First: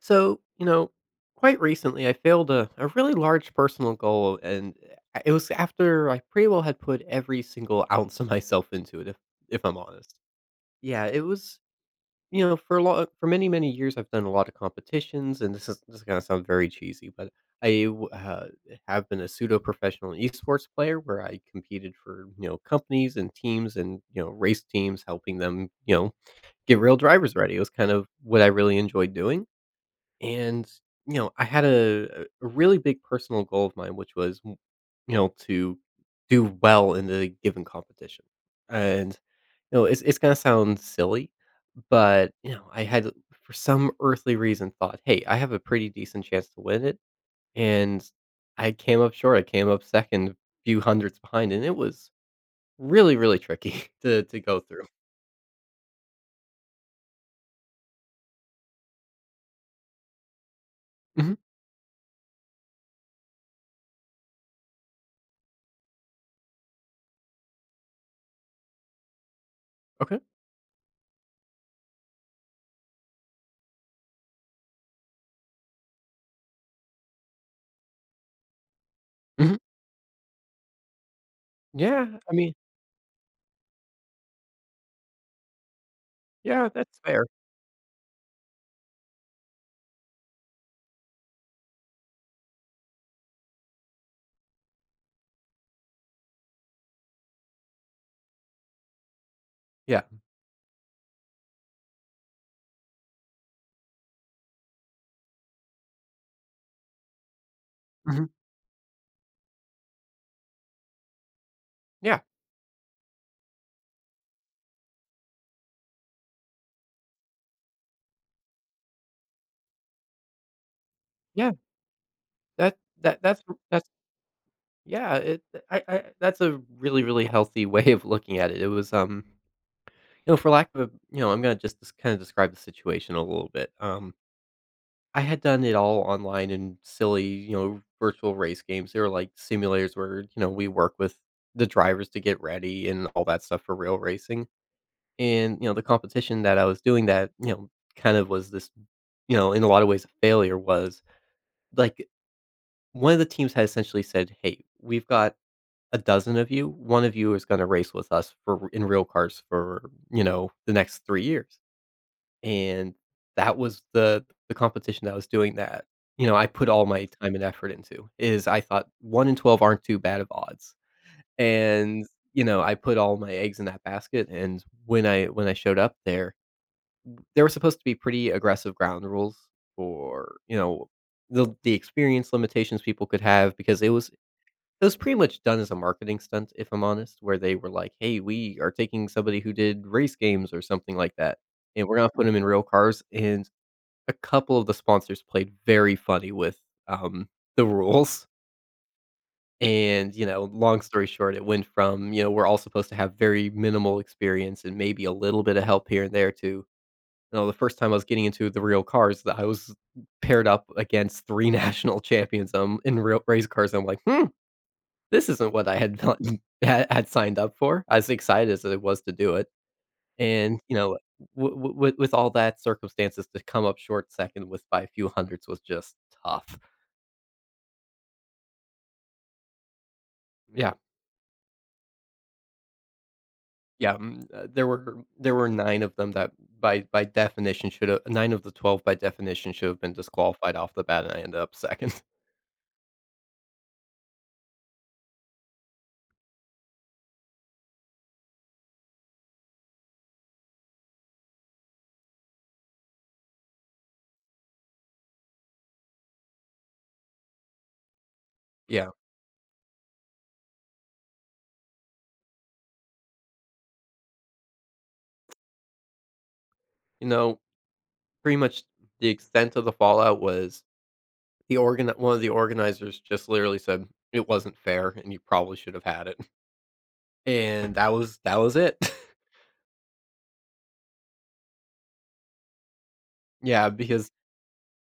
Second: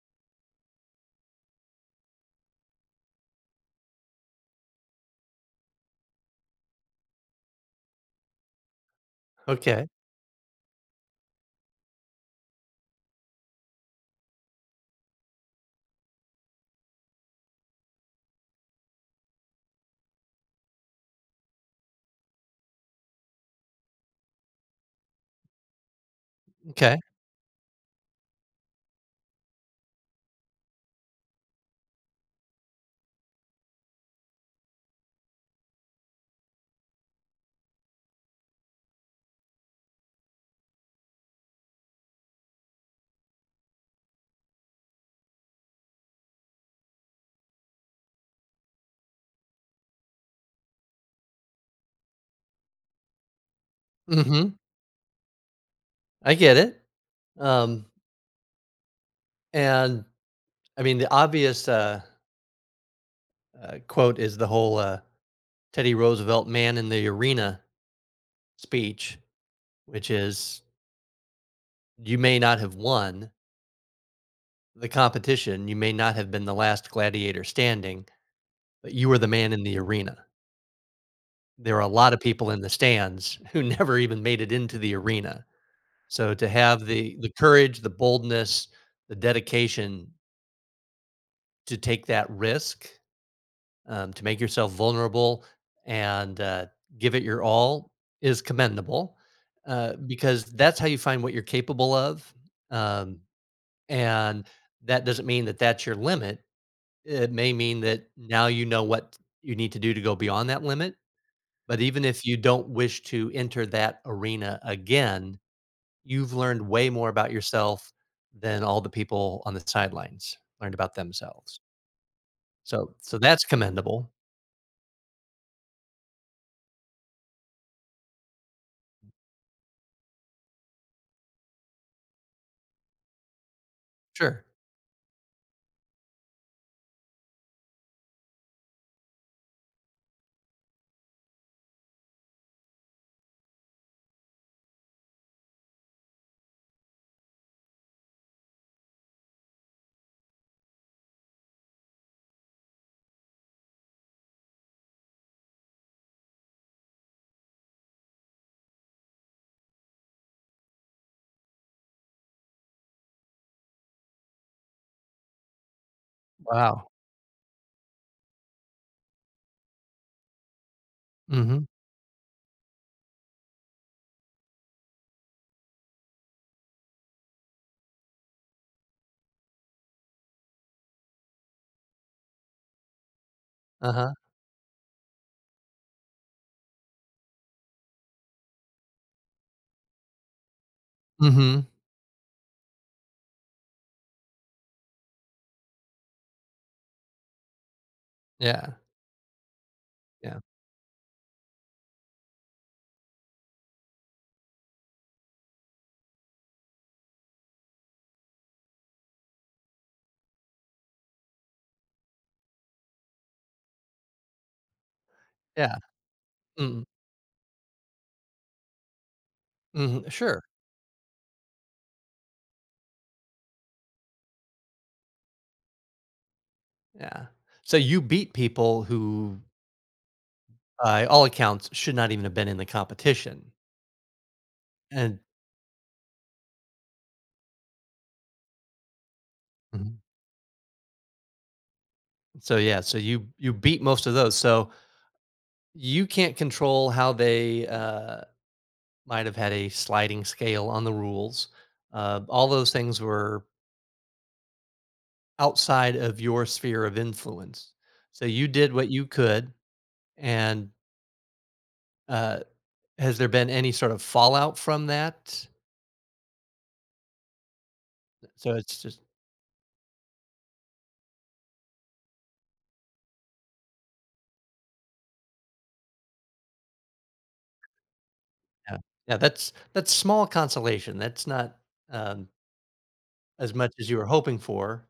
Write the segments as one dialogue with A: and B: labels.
A: So, quite recently I failed a really large personal goal, and it was after I pretty well had put every single ounce of myself into it, if I'm
B: Okay,
A: honest. Yeah, it was, for many, many years, I've done a lot of competitions, and this is going to sound very cheesy, but I w- uh, have been a pseudo professional esports player where I competed for companies and teams and race teams, helping them get real
B: okay.
A: drivers ready. It was kind of what I really enjoyed doing and, I had a really big personal goal of mine, which was, to do well in the given competition. And, it's going to sound silly, but, I had, for some earthly reason, thought, hey, I have a pretty decent chance to win it. And I came up short. I came up second, few hundreds behind. And it was really, really tricky to
B: Mhm.
A: go through.
B: I get it. Um, and I mean, the
A: Mhm.
B: obvious, quote is the whole, Teddy Roosevelt man in the arena speech, which
A: Okay.
B: is, "You may not have won the competition, you may not have been the last gladiator standing, but you were the man
A: Mhm.
B: in the arena." There are a lot
A: Yeah.
B: of
A: I
B: people
A: mean,
B: in the stands who never even made it into the arena. So to
A: yeah,
B: have
A: that's
B: the
A: fair.
B: the courage, the boldness, the dedication to take that risk, to make yourself vulnerable, and give it your all is commendable,
A: Yeah.
B: because that's how you find what you're capable of. Um, and that doesn't mean that that's your limit. It may mean that
A: Mhm.
B: now you know what you need to do to go beyond that limit. But even
A: Yeah.
B: if you don't wish to enter that arena again, you've learned way more about yourself than all the people on the sidelines learned about
A: Yeah.
B: themselves.
A: That
B: So
A: that that's
B: that's
A: that's,
B: commendable.
A: yeah, it I that's a really, really healthy way of looking at it. It was, for lack of a I'm gonna just kinda describe the situation a little bit.
B: Sure.
A: I had done it all online in silly, virtual race games. They were like simulators where, we work with the drivers to get ready and all that stuff for real racing. And, the competition that I was doing that, kind of was this, in a lot of ways a failure was, like, one of the teams had essentially said, "Hey, we've got a dozen of you, one of you is going to race with us for in real cars for the next 3 years." And that was the competition that was doing that. I put all
B: Wow.
A: my time and effort into is I thought one in 12 aren't too bad of odds,
B: Hmm.
A: and I put all my eggs in that basket. And when I showed up there, there were supposed to be pretty aggressive ground rules for the experience limitations people could have because
B: Uh-huh.
A: it was pretty much done as a marketing stunt, if I'm honest, where they were like, "Hey, we are taking somebody who did race games or something like that,
B: Mhm.
A: and we're gonna put them in real cars," and a couple of the sponsors played very funny with, um, the rules,
B: Yeah.
A: and,
B: Yeah.
A: long story short, it went from, we're all supposed to have very minimal experience and maybe a little bit of help here and there to, the first time I was getting into the real cars that I was paired up against 3 national champions, in real race cars, I'm like, "Hmm." This isn't what I
B: Yeah.
A: had pla
B: Mm.
A: had signed up for, as excited as it was to do it,
B: Mhm. Sure.
A: and, w w with all that circumstances to come up short second with by a few hundreds was just tough.
B: Yeah. So you beat people who,
A: Yeah,
B: by all accounts, should not even have been in the competition.
A: yeah,
B: And.
A: there were 9 of them that by definition should have 9 of the 12 by definition should have been
B: Mhm.
A: disqualified off the bat, and I ended up second.
B: So, yeah, so you beat most of those. So you can't control how they, might have had a sliding scale on the rules. All those things were outside of your sphere of influence. So you did
A: Yeah,
B: what you could. And, uh, has there been any sort of fallout from that?
A: you know, pretty
B: So
A: much
B: it's just.
A: the extent of the fallout was the organ one of the organizers just literally said, "It wasn't fair, and you probably should have had it." And that was it.
B: Yeah. Yeah, that's small consolation. That's not, um, as
A: Yeah,
B: much as you were
A: because
B: hoping for.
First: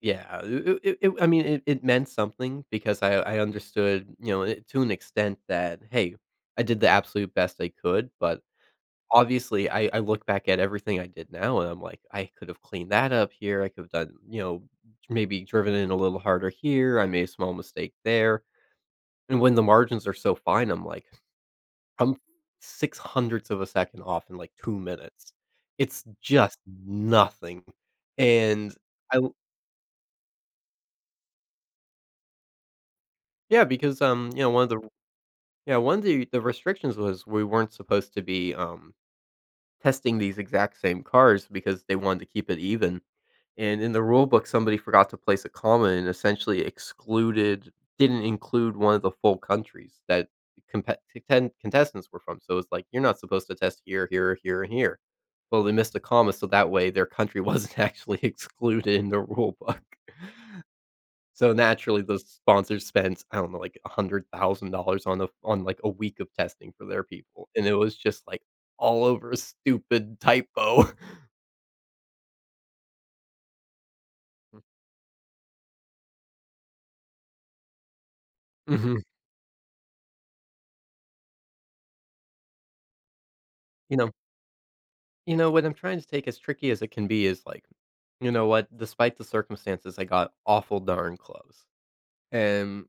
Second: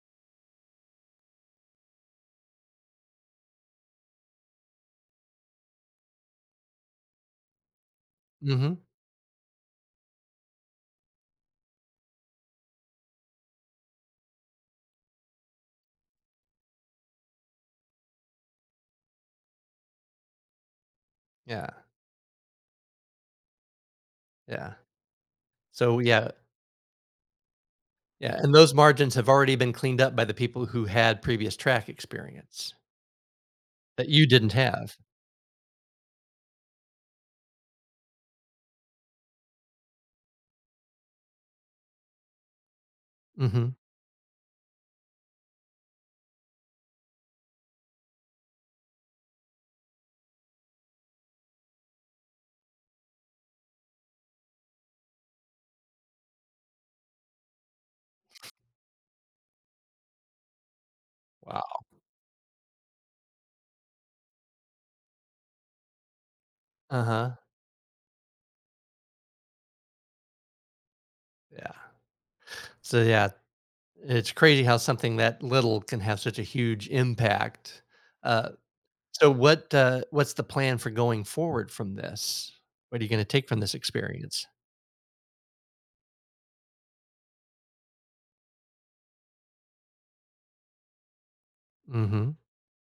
A: yeah, it I mean, it meant something because I understood, it to an extent that, "Hey, I did the absolute best I could," but
B: Mhm.
A: obviously, I look back at everything I did now, and I'm like, "I could have cleaned that up here. I could have done," "maybe driven in a little harder here. I made a small mistake there." And when the margins are so fine, I'm like,
B: Yeah,
A: I'm 6 hundredths of a second off in, like,
B: yeah.
A: 2 minutes.
B: So,
A: It's
B: yeah,
A: just nothing,
B: yeah, and
A: and
B: those margins
A: I
B: have
A: l
B: already been cleaned up by the people who had previous track experience
A: yeah, because,
B: that you didn't
A: one of the
B: have.
A: yeah, one of the restrictions was we weren't supposed to be, testing these exact same cars because they wanted to keep it even.
B: Mhm.
A: And in the rule book, somebody forgot to place a comma and essentially excluded didn't include one of the full countries that compe contend contestants were from. So it's like, "You're not supposed to test here, here, here, and here." Well, they missed a comma, so that way their country wasn't actually excluded in the rule book. So
B: Wow.
A: naturally, the sponsors spent, I don't know, like $100,000 on a on, like, a week of testing for their
B: Uh-huh.
A: people, and it was just, like, all over a stupid typo.
B: Yeah. So, yeah, it's crazy how something that little can have such a huge impact. Uh,
A: Mhm.
B: so what, what's the plan for going forward from this? What are you gonna take from this
A: You know
B: experience?
A: You know, what I'm trying to take as tricky as it can be is like, you know what, despite the circumstances, I got awful darn close.
B: Mhm.
A: And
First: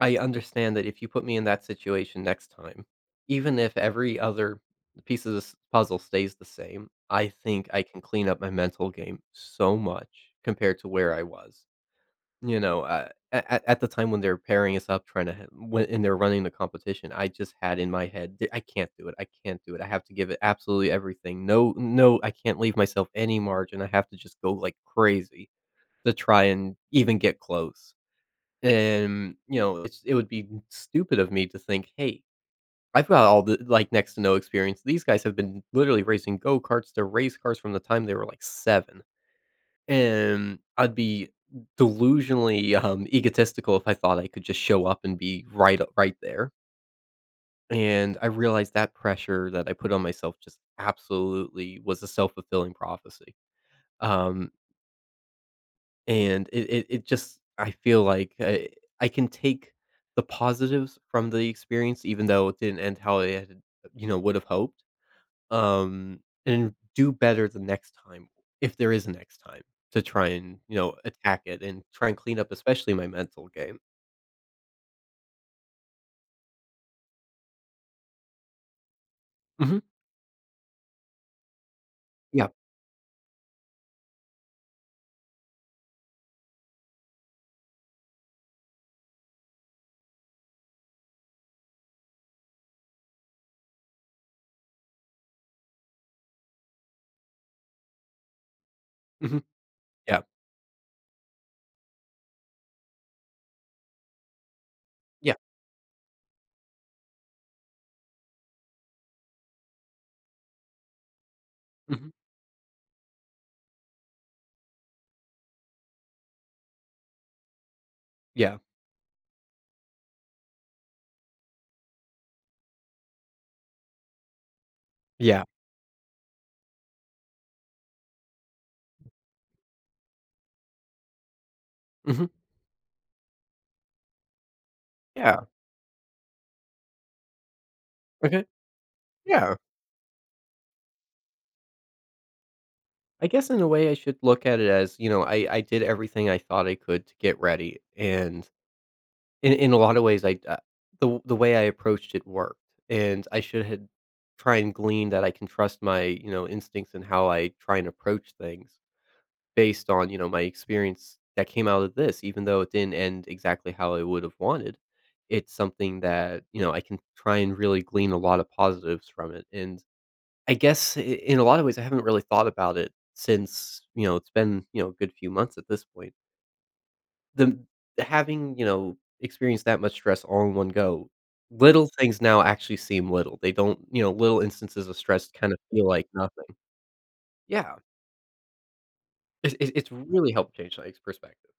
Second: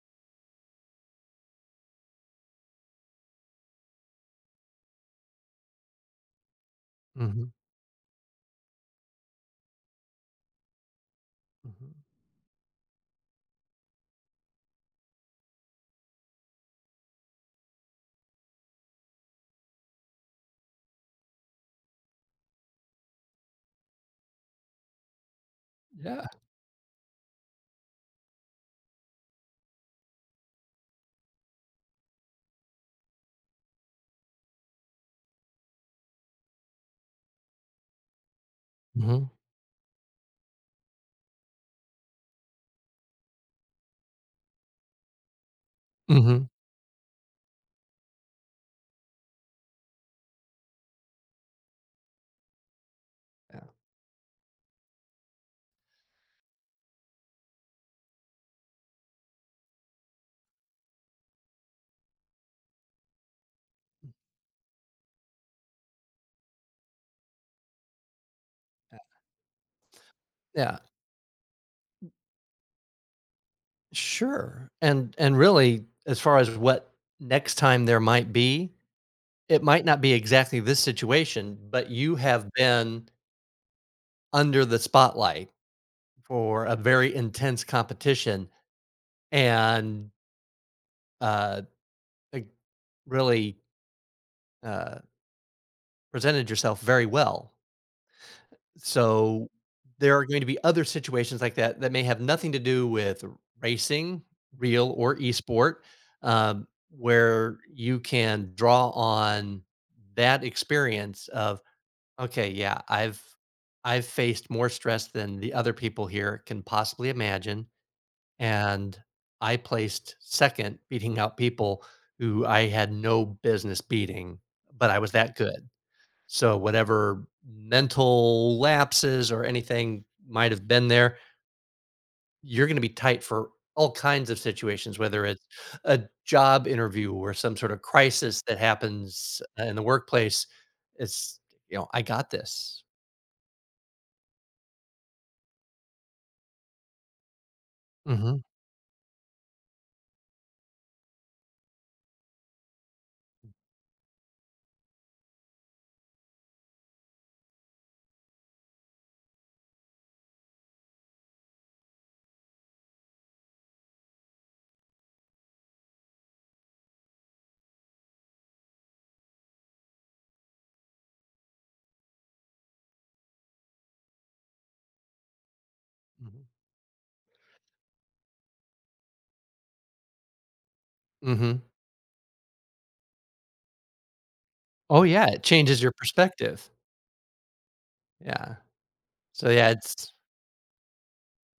A: I understand that if you put me in that situation next time, even if every other piece of this puzzle stays the same, I
B: Mhm,
A: think I can clean up my mental game so much compared to where I was.
B: mhm.
A: At the time when they're pairing us up, trying to h when and they're running the competition, I just had in my head, "D I can't do it, I can't do it. I have to give it absolutely everything. No, no, I can't leave myself any margin. I have to just go like crazy to
B: Yeah.
A: try and even get close." And, it's it would be stupid of me to think, "Hey, I've got all the like, next to no experience. These guys have been literally racing go-karts to race cars from the time they were, like, 7."
B: Mhm,
A: And I'd be delusionally, egotistical if I thought I could just show up and be right
B: mhm.
A: there, and I realized that pressure that I put on myself just absolutely was a self-fulfilling prophecy.
B: Yeah,
A: Um, and it it it just I feel like I can take the positives from the experience even though it didn't end how I had, would have hoped. Um, and do better the next time, if there is a next time, to try and,
B: yeah,
A: attack it and try and clean up especially my mental game.
B: sure, and really, as far as what next time there might be, it
A: Mhm.
B: might not be exactly this situation, but you
A: Yeah.
B: have been under the spotlight for a very intense competition, and, uh, like, really, uh, presented yourself very well.
A: Mhm.
B: So, there
A: Yeah.
B: are going to be other situations like that that may have nothing to do with racing, real or
A: Yeah.
B: esport, where you can draw on that experience of,
A: Mhm.
B: "Okay, yeah, I've faced more stress than the other people here can possibly imagine,
A: Yeah.
B: and I placed 2nd beating out people who I had no business beating, but I was that
A: Yeah.
B: good." So whatever mental lapses or anything might have been there,
A: Mhm.
B: you're going to be tight for all kinds of situations, whether
A: Yeah.
B: it's a job interview or some sort of crisis
A: Okay.
B: that happens,
A: Yeah.
B: in the workplace. It's, I got this.
A: I guess in a way I should look at it as, I did everything I thought I could to get ready,
B: Hmm.
A: and in a lot of ways, I the way I approached it worked, and I should have try and glean that I can trust my, instincts and how I try and approach things. Based on, my experience that came out of this, even though it didn't end exactly how I would have wanted, it's something that, I can try and really glean a lot of positives from it. And I guess in a lot of ways, I haven't really thought about it since, it's been, a good few months at this point.
B: Hmm.
A: The Having, experienced that much stress all in one go,
B: Hmm.
A: little things now actually seem little. They don't, little instances of
B: Oh,
A: stress
B: yeah. It
A: kind of
B: changes
A: feel
B: your
A: like nothing.
B: perspective.
A: Yeah.
B: Yeah. So,
A: It,
B: yeah,
A: it, it's
B: it's
A: really helped change my perspective.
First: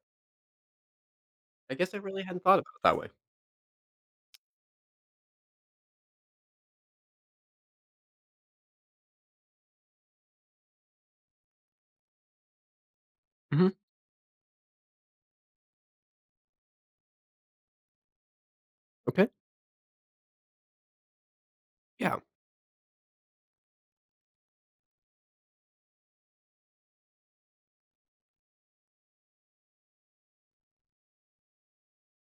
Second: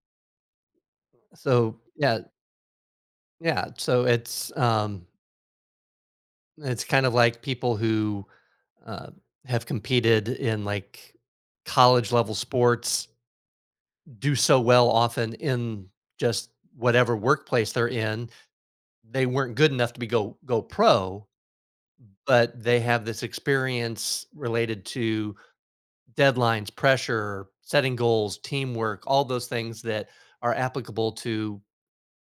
A: I
B: so,
A: guess I
B: yeah,
A: really hadn't thought about it that way.
B: yeah. So it's kind of like people who uh, have competed in, like, college level sports
A: Mhm.
B: do so well often in just whatever workplace they're in. They
A: Okay.
B: weren't good enough to be go pro,
A: Yeah.
B: but they have this experience related to deadlines, pressure, setting goals, teamwork, all those things that are applicable to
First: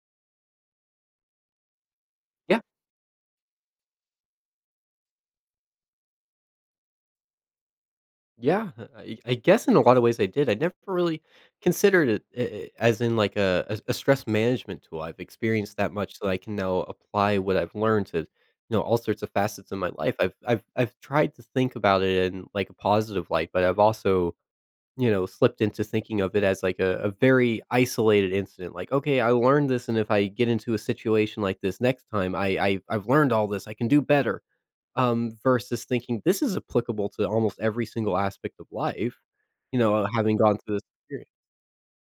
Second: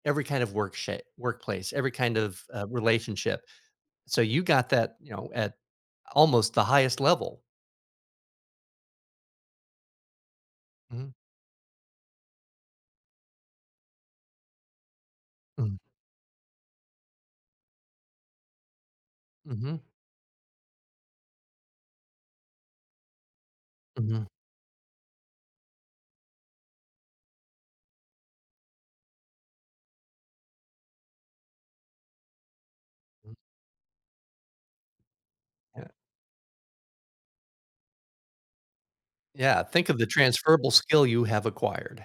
B: every kind of workplace, every kind of,
A: Yeah.
B: relationship. So you got that, at almost the highest level.
A: Yeah. I guess in a lot of ways I did. I never
B: Hmm.
A: really considered it I as in like a stress management tool. I've experienced that much so I can now apply what I've learned to, all sorts of facets
B: Hmm.
A: of my life. I've tried to think about it in like a positive light, but I've
B: Hmm.
A: also, slipped into thinking of it as like a very isolated incident. Like, okay, I learned this and if I get into a situation like this next time, I've learned all this. I can do better. Versus
B: Yeah,
A: thinking this is applicable to almost every single aspect of life,
B: yeah, think of the
A: having gone
B: transferable
A: through this
B: skill you
A: experience.
B: have acquired.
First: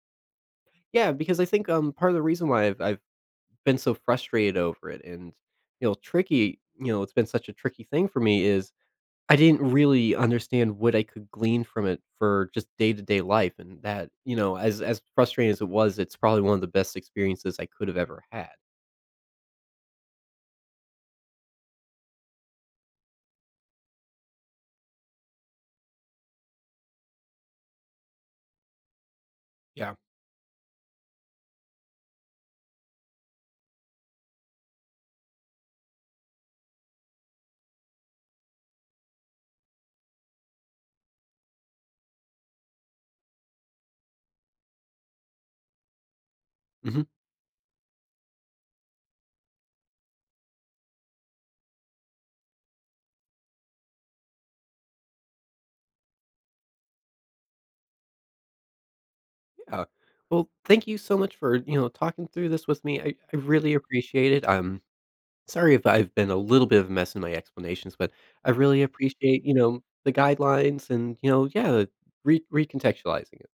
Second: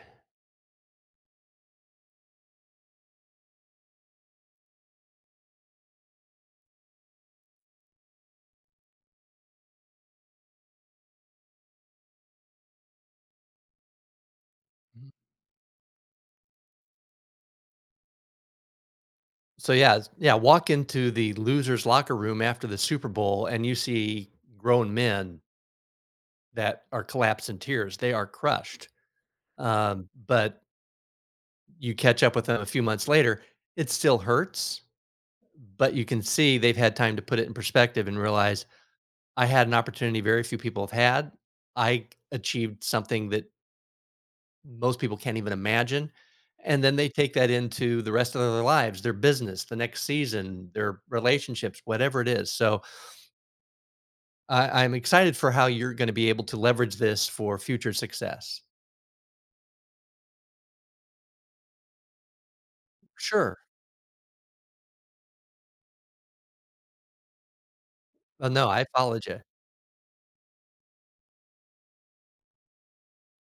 A: Yeah, because I think, part of the reason why I've been so frustrated over it and, tricky it's been such a tricky thing for me is I didn't really understand what I could glean from it for just day-to-day life, and that, as
B: Mhm.
A: frustrating as it was, it's probably one of the best experiences I could have ever had.
B: So, yeah, s yeah, walk into the loser's locker room after the Super Bowl, and you see grown men that are collapsed in tears. They are crushed,
A: Yeah.
B: but you catch up with them a few months later, it still hurts, but you can see they've had time to put it in perspective and realize, "I had an opportunity very few people have had. I achieved something that most people can't even imagine." And then
A: Mhm,
B: they take that into the rest of their lives, their business, the next season, their relationships, whatever it is. So I'm excited for how you're going to be able to leverage this for future success.
A: yeah. Well, thank you so much for, talking through this with me. I
B: Sure.
A: really appreciate it. Sorry if I've been a little bit of a mess in my explanations, but I
B: No, I
A: really
B: apologize.
A: appreciate, the guidelines and, yeah, re recontextualizing it.